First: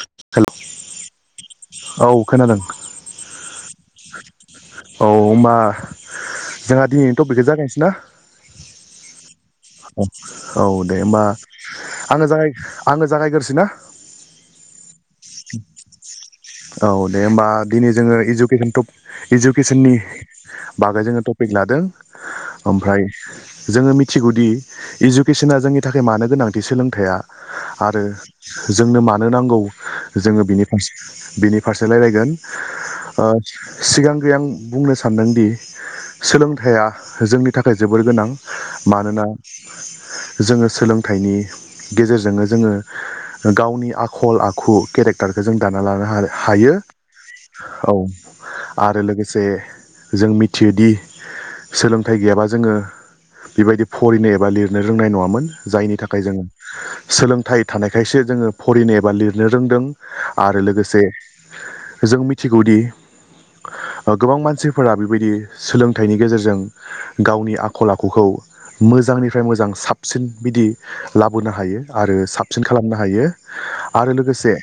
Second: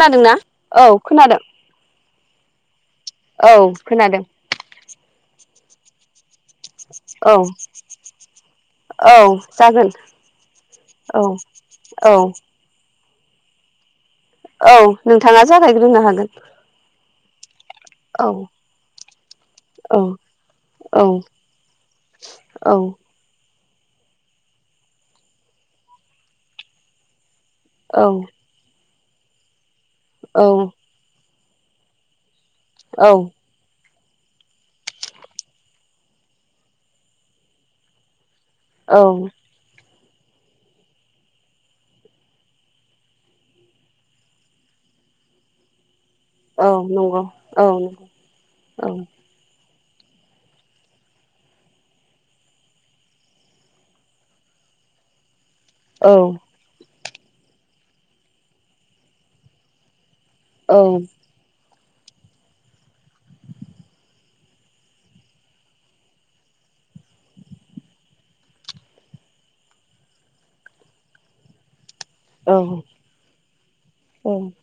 खोनादों ना औ खोनादों । औ खोनादों । औ खोनादों । औ होमबा जोंहा दिनैनि औ टपिकखौ जागायसै ना औ जागोन । औ दे औ होमबा औ आंङो जाय आङो जागायग्रोनिसै ना? औ नोंथाङा जागायग्रोनो हागोन। औ दे होमबा दिनै जोङो औ इडुकेसन टप इडुकेसननि औ बागै औ जोङो टपिक लादों ओमफ्राय जोङो मिथिगौदि इडुकेसना जोंनि थाखाय मानो गोनांथि सोलोंथाइया आरो जोंनो मानो नांगौ जोङो औ बिनि फारसे बिनि फारसे रायलायगोन औ सिगांग्रो आं बुंनो सानदोंदि सोलोंथाइया जोंनि थाखाय जोबोर गोनां। औ मानोना जोङो सोलोंथाइनि गेजेरजोंनो जोङो जों गावनि आखल आखु केरेक्टारखौ जों दाना लानो हादों हायो औ आरो लोगोसे जों मिथियोदि सोलोंथाइ गैयाबा जोङो बेबायदि फरायनो एबा लिरनो रोंनाय नङामोन। जायनि थाखाय जोङो सोलोंथाइ थानायखायसो जोङो फरायनो एबा लिरनो रोंदों। आरो लोगोसे जों मिथिगौदि गोबां मानसिफोरा बेबायदि सोलोंथाइनि गेजेरजों गावनि आखल आखुखौ मोजांनिफ्राय मोजां साबसिन बिदि लाबोनो हायो। आरो औ साबसिन खालामनो हायो आरो लोगोसे।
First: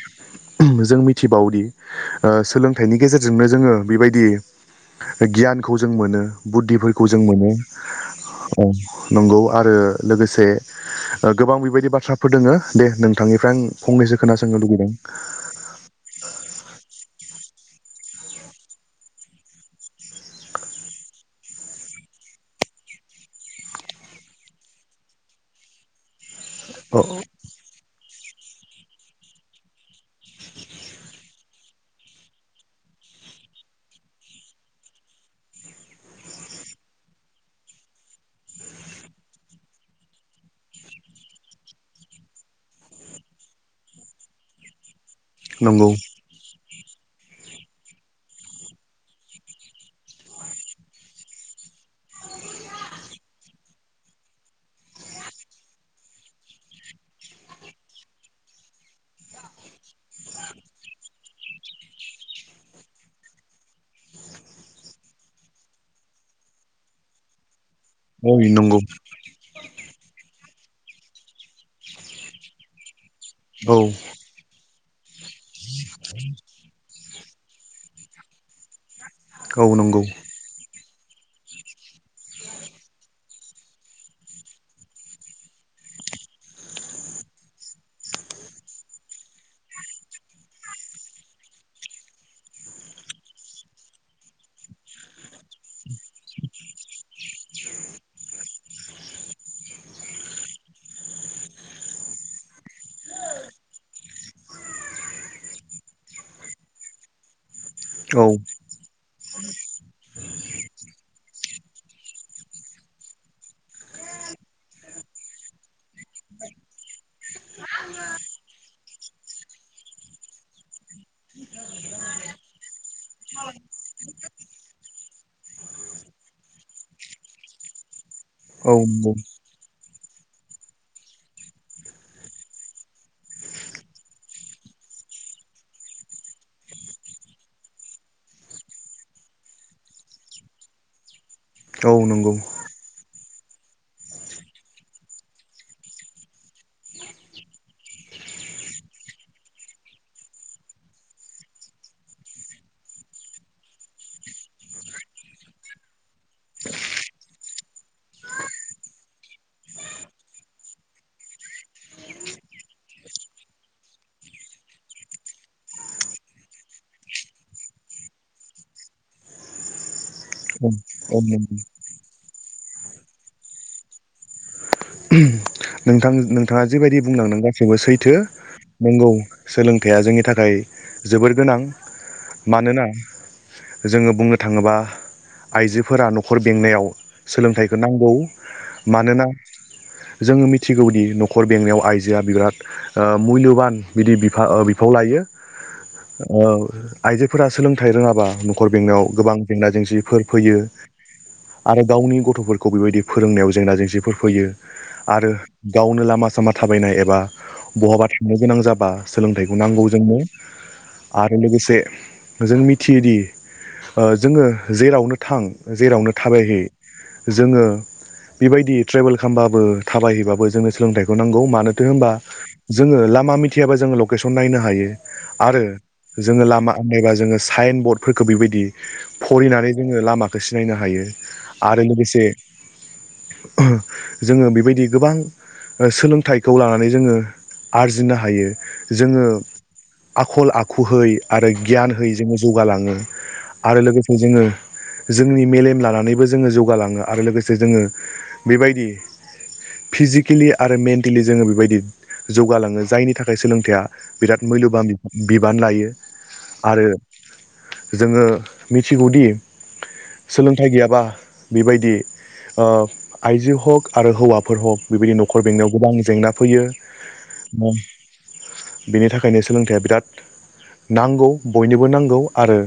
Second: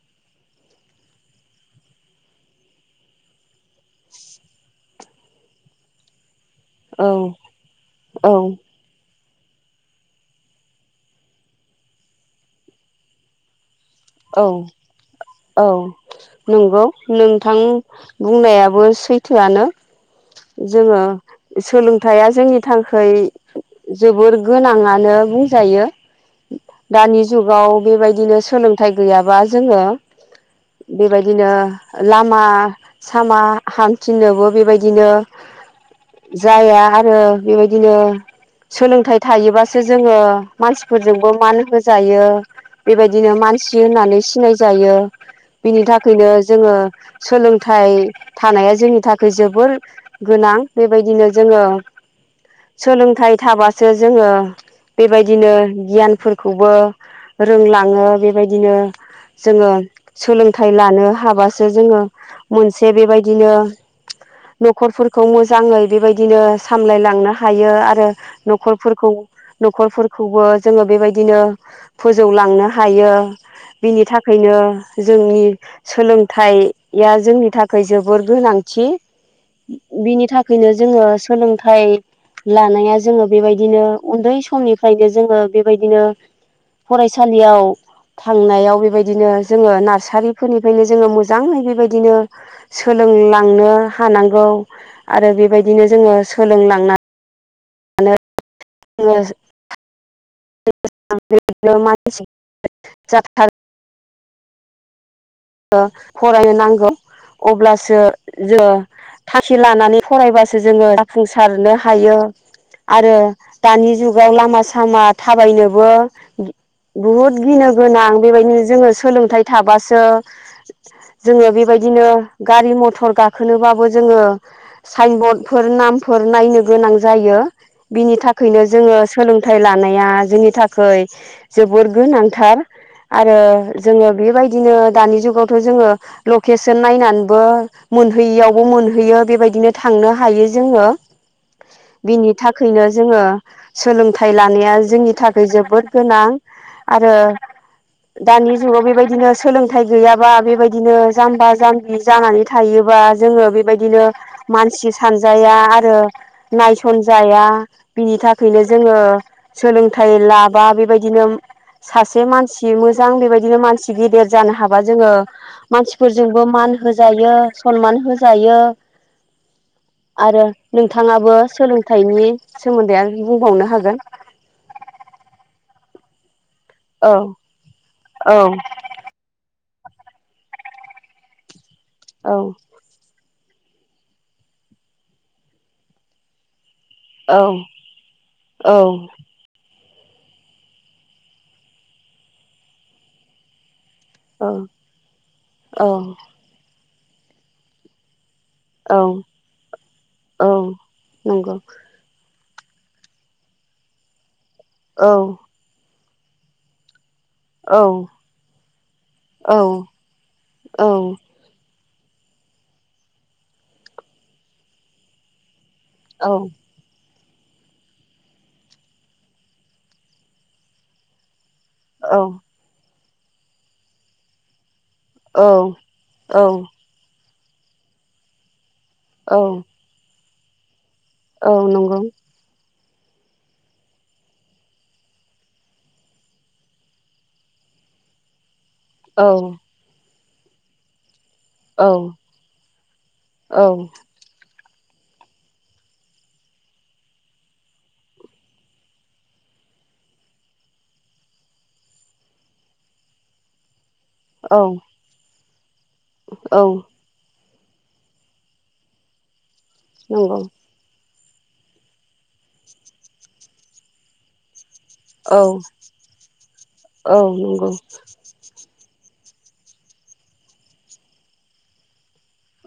जों मिथिबावोदि ओ सोलोंथाइनि गेजेरजोंनो जोङो बेबायदि। गियानखौ जों मोनो बुद्धिफोरखौ जों मोनो औ नंगौ आरो लोगोसे गोबां बेबायदि बाथ्राफोर दोङ दे नोंथांनिफ्राय आं फंनैसो औ खोनासंनो लुगैदों। औ नंगौ नोंथां बुंनायाबो सैथोआनो जोङो। सोलोंथायाइया जोंनि थाखाय जोबोर गोनाङानो बुंजायो। औ दानि जुगाव बेबायदिनो सोलोंथाइ गैयाबा जोङो बेबायदिनो लामा सामा हामथिननोबो बेबायदिनो जाया आरो बेबायदिनो। सोलोंथाइ थायोबासो जोङो मानसिफोरजोंबो मान होजायो। बेबायदिनो मानसि होननानै सिनायजायो बिनि नंगौ थाखायनो जोङो। सोलोंथाइ थानाया जोंनि थाखाय जोबोर गोनां बेबायदिनो जोङो सोलोंथाइ थाबासो जोङो बेबायदिनो गियानफोरखौबो रोंलाङो बेबायदिनो जोङो सोलोंथाइ लानो हाबासो जोङो मोनसे बेबायदिनो। न'खरफोरखौ मोजाङै बेबायदिनो सामलायलांनो हाय -यो आरो औ नंगौ नखरफोरखौ नखरफोरखौबो जोङो बेबायदिनो फोजौलांनो हायो औ बिनि थाखायनो जोंनि सोलोंथाइया जोंनि थाखाय जोबोर गोनांथि औ नंगौ बिनि थाखायनो जोङो सोलोंथाइ लानाया जोङो बेबायदिनो उन्दै समनिफ्रायनो जोङो बेबायदिनो फरायसालियाव थांनायाव बेबायदिनो जोङो नार्सारिफोरनिफ्रायनो जोङो मोजाङै बेबायदिनो सोलोंलांनो हानांगौ। आरो बेबायदिनो जोङो सोलोंलांना नै जोंङो [unintelligible] [unintelligible] फरायनो नांगौ अब्लासो औ जों [unintelligible] थांखि लानानै फरायबासो जोङो जाफुंसारनो हायो। आरो दानि जुगाव लामा सामा थाबायनोबो बुहुद गिनो गोनां बेबायदिनो जोङो सोलोंथाइ थाबासो [inaudible] जोङो बेबायदिनो गारि मथर गाखोनोबाबो जोङो साइनबर्डफोर नाम -फोर नायनो गोनां जायो बिनि थाखायनो औ जोङो नंगौ सोलोंथाइ लानाय -या जोंनि थाखाय जोबोर गोनांथार। आरो जोङो बेबायदिनो दानि जुगावथ' जोङो लकेसन नायनानैबो मोनहैयियावबो मोनहैयो बेबायदिनो थाङो थांनो हायो जोङो औ बिनि नंगौ थाखायनो जोङो सोलोंथाइ लानाया जोंनि थाखाय जोबोद गोनां आरो दानि जुगाव बेबायदिनो सोलों -थाइ गैयाबा बेबायदिनो जाम्बा जाम्बि जानानै थायोबा जोङो बेबायदिनो मान -मसि सानजाया आरो नायसन जाया बिनि थाखायनो जोङो [unintelligible] सोलोंथाइ लाबा बेबायदिनो सासे मानसि मोजां बेबायदिनो मानसि गेदेर जानो हाबा जोङो मानसिफोरजोंबो मान होजायो सनमान होजायो। [inaudible] आरो औ औ नोंथाङाबो नंगौ सोलोंथाइनि सोमोन्दैआरो बुंबावनो हागोन। उ [unintelligible] नोंथां नोंथाङा जिबायदि औ बुंलांदों गासिबो सैथो । औ नोंगौ सोलों -थाया जोंनि थाखाय जोबोर गोनां औ मानोना जोङो बुंनो थाङोबा आइजोफोरा न'खर बेंनायाव सोलोंथाइखौ नांगौ औ मानोना जोङो मि -थिगौदि न'खर बेंनायाव आइजोआ बिराद ओ मुल्यबान बिदि औ बिफा- ओ बिफाव लायो औ आइजोफोरा सोलोंथाइ रोङाबा न'खर औ बेंनायाव गोबां जेंना जेंसिफोर औ फैयो नंगौ आरो गावनि गथ'फोरखौ -खौ बेबायदि फोरोंनायाव जेंना जेंसिफोर फैयो औ आरो गावनो लामा सामा थाबायनाय एबा औ बहाबा थांनो गोनां जाबा सोलोंथाइखौ औ नांगौ जोंनो आरो लोगोसे जों मिथियोदि ओ जोङो जेरावनो थां जेरावनो औ थाबायहै जोङो बेबायदि ट्रेभेल खामबाबो थाबायहैबाबो जोंनो सोलोंथाइखौ नांगौ मानोथो होनबा औ जोङो लामा मिथियाबा जोङो लकेसन नायनो हायो। आरो औ जोङो लामा आन्दनायबा जोङो साइन बर्डफोरखौ बेबायदि फरिनानै जोङो लामाखौ सिनायनो हायो औ आरो नंगौ लोगोसे जोङो बेबायदि गोबां सोलोंथाइखौ लानानै जोङो आरजिनो हायो जोङो औ आखल आखुयै आरो औ गियानै जोङो जौगालाङो औ औ आरो लोगोसे जोङो जोंनि मेलेम लानानैबो जोङो जौगालाङो आरो लोगोसे जोङो बेबायदि फिजिकेलि आरो मेन्टेलि जोङो बेबायदि जौगालाङो जायनि थाखाय सोलोंथाइया बिराद मुलोबान बिबान लायो औ आरो जोङो मिथिगौदि नंगौ औ नंगौ औ सोलोंथाइ गैयाबा बेबायदि आइजो हग आरो हौवाफोर हग बेबायदि औ न'खर बेंनायाव गोबां जेंना फैयो औ बेनि थाखायनो सोलोंथाइया बिराद नांगौ बयनोबो नांगौ आरो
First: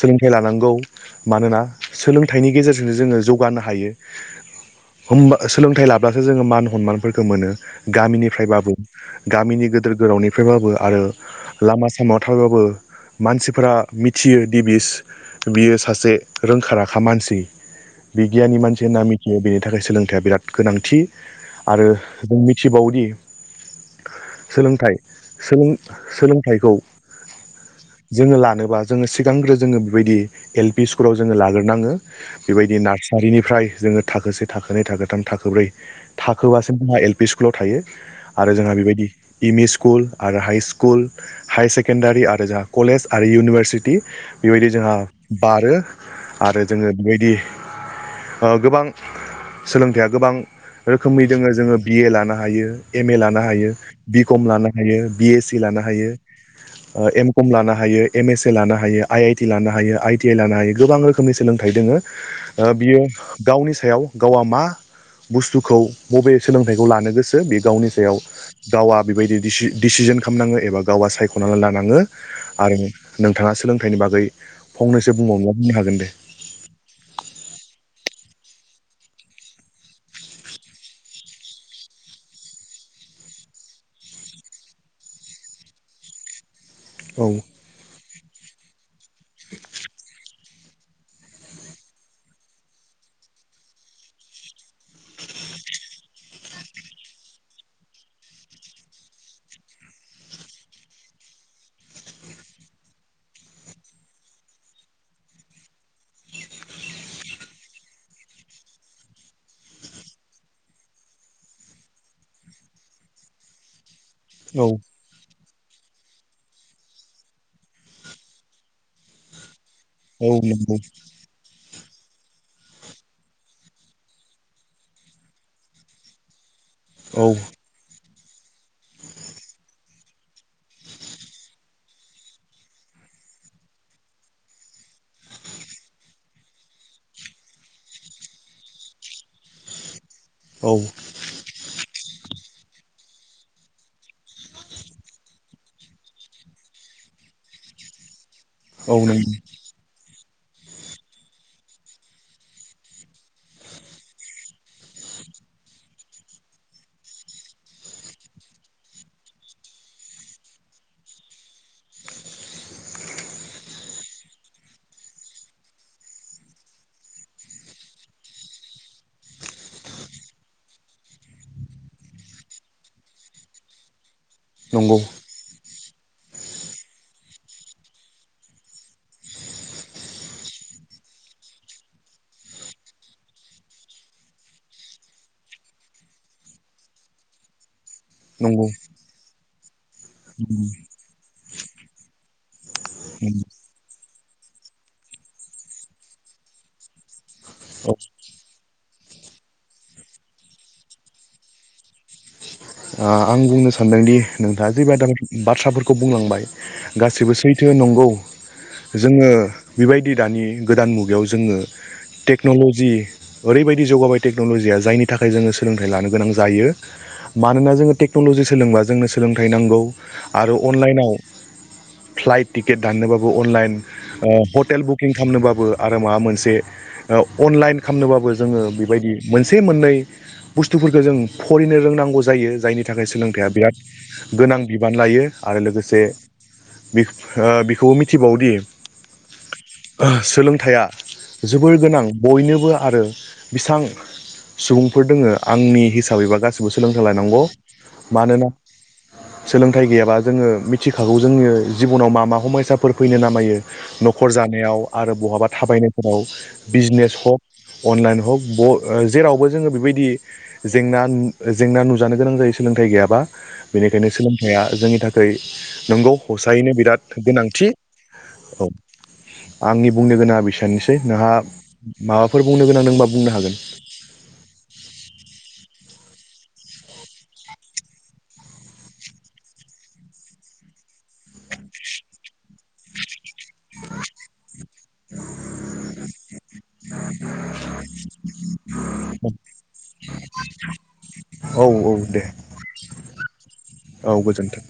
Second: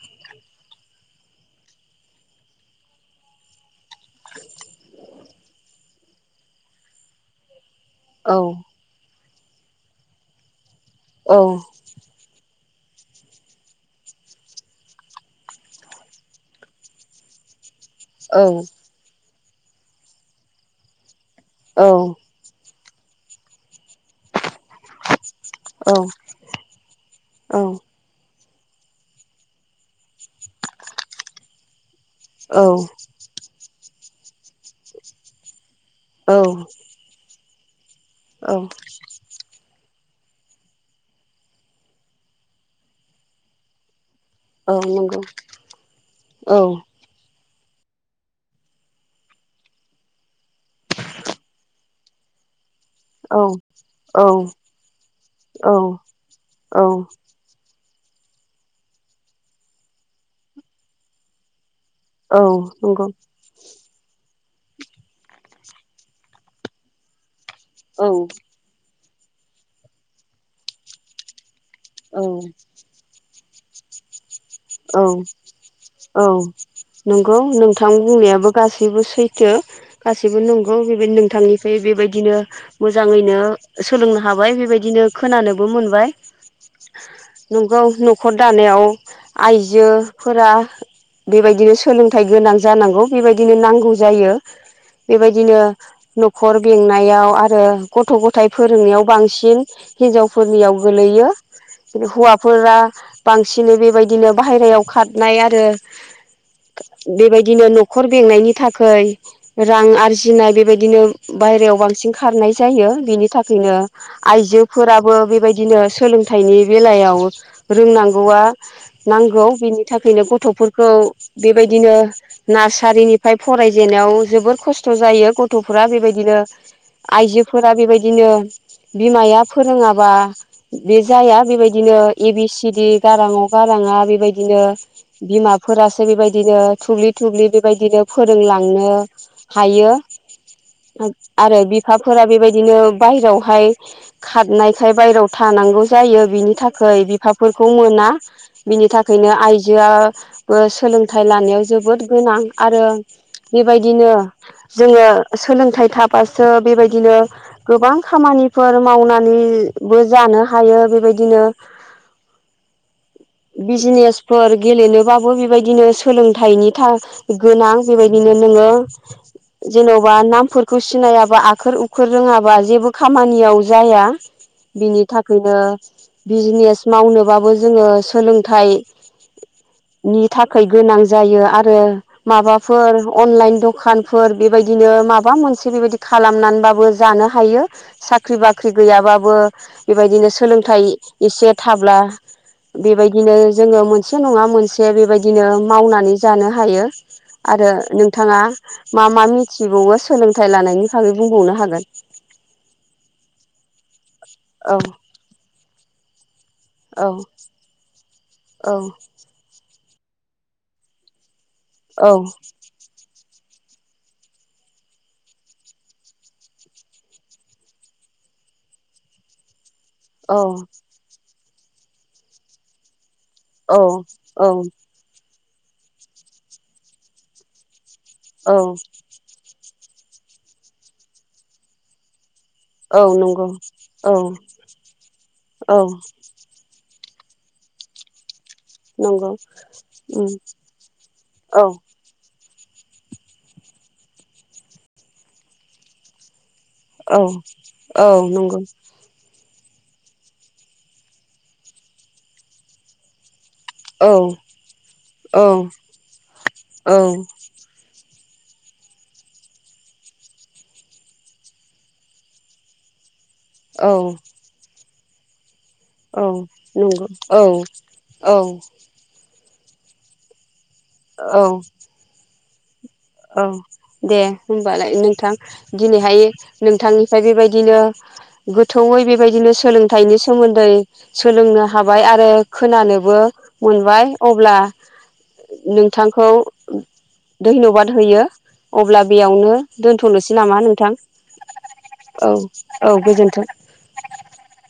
सोलोंथाइ लानांगौ मानोना सोलोंथाइनि गेजेरजोंनो जोङो जौगानो हायो आ [inaudible] होमबा सोलोंथाइ लाब्लासो जोङो मान हनमानफोरखौ मोनो गामिनिफ्राय बा बुं। गामिनि गदोर गोरावनिफ्रायबाबो आरो लामा सामायाव थाबबाबो मानसिफोरा मिथियो दि बिस बियो सासे रोंखा राखा मानसि बिगियाननि मानसि होनना मिथियो बेनि थाखाय सोलोंथाइया बिराद गोनांथि आरो जों मिथियो सिथिबावदि सोलोंथ सोलोंथाइखौ जोङो ला नोअल्बा जोंङो सिगांग्रो जोंङो बेबायदि एल पि स्कुलाव जोंङो लाग्रोनङो। बेबायदि नार्सारिनिफ्राय जोंङो थाखोसे थाखोनै थाखोथाम थाखोब्रै। होबासिम जोंहा एल पि स्कुलाव थायो आरो जोंङो बेबायदि इम इ स्कु कुल आरो हाइ स्कुल हाय सेकेण्डारि आरो जोंहा कलेज आरो इउनिभारसिटि बेबायदि जोंहा नंगौ बारो आरो जोङो बेबायदि गोबां सोलोंथाइया गोबां खोमै दोंङो जोंङो बिए लानो हायो। एम ए औ लानो हायो औ बि कम लानो हायो बि ए सि औ लानो हायो औ एम कम लानो हायो एम एस ए लानो हायो आइ आइ टि लानो हायो आइ टि आइ लानो हायो गोब रोखोमनि सोलोंथाइ दोंङो औ ओ बियो नंगौ गावनि सायाव गावआ मा बुस्थुखौ बबे सोलोंथाइखौ लानो गोसो बे गावनि औ सायाव गावा बेबायदि दिसि दिसिसन खामनांङो एबा गावा सायख'नानै लानांङो औ आरो नों थांङा सोलोंथाइनि बागै औ फंनैसो बुंबावनो बुंनो हागोन दे औ नंगौ नोंथां बुंनायाबो गासैबो सैथो गासैबो नंगौ बेबाय नोंथांनिफ्राय बेबायदिनो मोजाङैनो सोलोंनो हाबाय बेबायदिनो खोनानोबो मोनबाय औ नंगौ न'खर दानायाव आइजोफोरा बेबायदिनो सोलोंथाइ गोनां जानांगौ बेबायदिनो नांगौ जायो बेबायदिनो न'खर बेंनायाव आरो गथ' गथाय फोरोंनायाव बांसिन हिनजावफोरनियाव गोलैयो हौवाफोरा बांसिनै बेबायदि दिनो बाहेरायाव खारनाय आरो बेबायदिनो न'खर बेंनायनि थाखै रां आरजिनाय बेबायदिनो बाय याव बांसिन खनाय जायो बिनि थाखायनो औ आइजोफोराबो बेबाय दिनो सोलोंथाइनि बेलायाव रोंनांगौआ नांगौ बिनि थाखैयनो औ नंगौ गथ'फोरखौ बे बायदिनो नार्सारिनिफ्राय फरायजेननायाव जोबोर खस्थ' जायो गथ'फोरा बेबायदिनो औ आइजोफोरा बेबायदिनो बिमाया फोरोंङाबा बे जाया बेबायदिनो ए बि सि डि गारांअ गांरांआ बांङा बेबायदिनो बिमाफोरासो बेबायदिनो थुब्लि थुब्लि बेबायदिनो फोरोंलाङो नो हायो औ ओ आरो बिफा फोरा बेबायदिनो बायहेरायावहाय खारनायखाय बायेरायाव थानांगौ जायो बिनि थाखै बिफाफोरखौ मोना बिनि औ थाखैयनो आइजोआ ओ सोलोंथाइ लानायाव जोबोद गोनां आरो बेबायदिनो जोंङो सोलोंथाइ थाबासो बेबायदिनो गोबां खामानि निफोर मावनानैबो जानो हायो बेबायदिनो [inaudible] बिजनेसफोर गेलेनोबाबो बेबायदिनो सोलोंथाइनि था गोनां बेबायदिनो नोंङो जेन'बा नामफोरखौ सिनायाबा आखोर उखोर रोङाबा जेबो खामानियाव जाया। नंगौ बिनि थाखैयनो बिजनेस मावनोबाबो जोंङो सि सोलोंथाइ [inaudible] नि थाखैय गोनां जायो आरो माबाफोर अनलाइन दखानफोर बेबायदिनो माबा मोनसे बेबायदि खालामनानैबाबो जानो हायो साख्रि नंगौ बाख्रि गैयाबाबो बेबायदिनो नंगौ सोलोंथाइ एसे थाब्ला बेबायदिनो जोंङो मो मोनसे नङा मोनसे बेबायदिनो मावनानै जानो हायो आरो औ नोंथाङा मा मा मिथिबावो सोलोंथायाइ लानायनि बागै बुंबावनो हागोन आं बुंनो सानदोंदि नोंथाङा औ जेब दा बाथ्राफोरखौ बुंलांबाय औ गासिबो सैथो नंगौ औ जोंङो बेबायदि दानि गोदान मुगायाव जोङो औ टेक्न'ल'जि ओरैबायदि जौगाबाय टेक्न'ल'जिया जायनि थाखाय जोङो सोलोंथाइ लानो गोनां जायो मानोना जोङो टेक्न'लजि सोलोंबा जोंनो सोलोंथाइ नांगौ औ आरो अनलाइनाव फ्लाइट टिकेट दाननोबाबो अनलाइन औ ओ औ हटेल बुकिं खालामनोबाबो आरो माबा मोनसे अनलाइन खालामनोबाबो औ जोङो बेबायदि मोनसे मोननैववववशशनशननननन बुस्थुफोरखौ जों फरायिनो रोंनांगौ जायो जायनि औ थाखाय नंगौ सोलोंथाइया बिराद औ गोनां बिबान लायो आरो औ लोगोसे बिब-बेखौबो मिथिबावोदि नंगौ उम सोलोंथाइया औ जोबोर गोनां बयनो आरो बेसां सुबुंफोर दोङो आंनि हिसाबैबा गासिबो सो औ लोंथायलानांगौ औ मानोना नंगौ सोलोंथाइ गैयाबा जोङो मिथिखागौ जोंङो जिबनाव मा मा हमयसाफोर फैनो नामायो औ न'खर जानायाव आरो औ बहाबा थाबायनायफोराव औ नंगौ बिजनेस हक अनलाइन हक ब ओ जेरावबो जोङो बेबायदि जेंना जेंना नुजानो गोनां जायो सोलोंथाइ गैयाबा बेनिखायनो सोलोंथाइया जोंनि थाखाय नंगौ हसायैनो बिराद औ गोनांथि औ आंनि बुंनो गोनां बेसयानोसै नोंहा औ माबाफोर बुंनो गोनां दंबा बुंनो औ हागोन दे होमबालाय नोंथां दिनैहाय नोंथांनिफ्राय बेबायदिनो गोथौयै बेबायदिनो सोलोंथाइनि सोमोन्दै सोलोंनो हाबाय आरो खोनानोबो मोनबाय अब्ला नोंथांखौ धन्यबाद होयो अब्ला बेयावनो दोनथ'नोसै नामा नोंथां औ दे औ औ गोजोनथों औ गोजोन्थों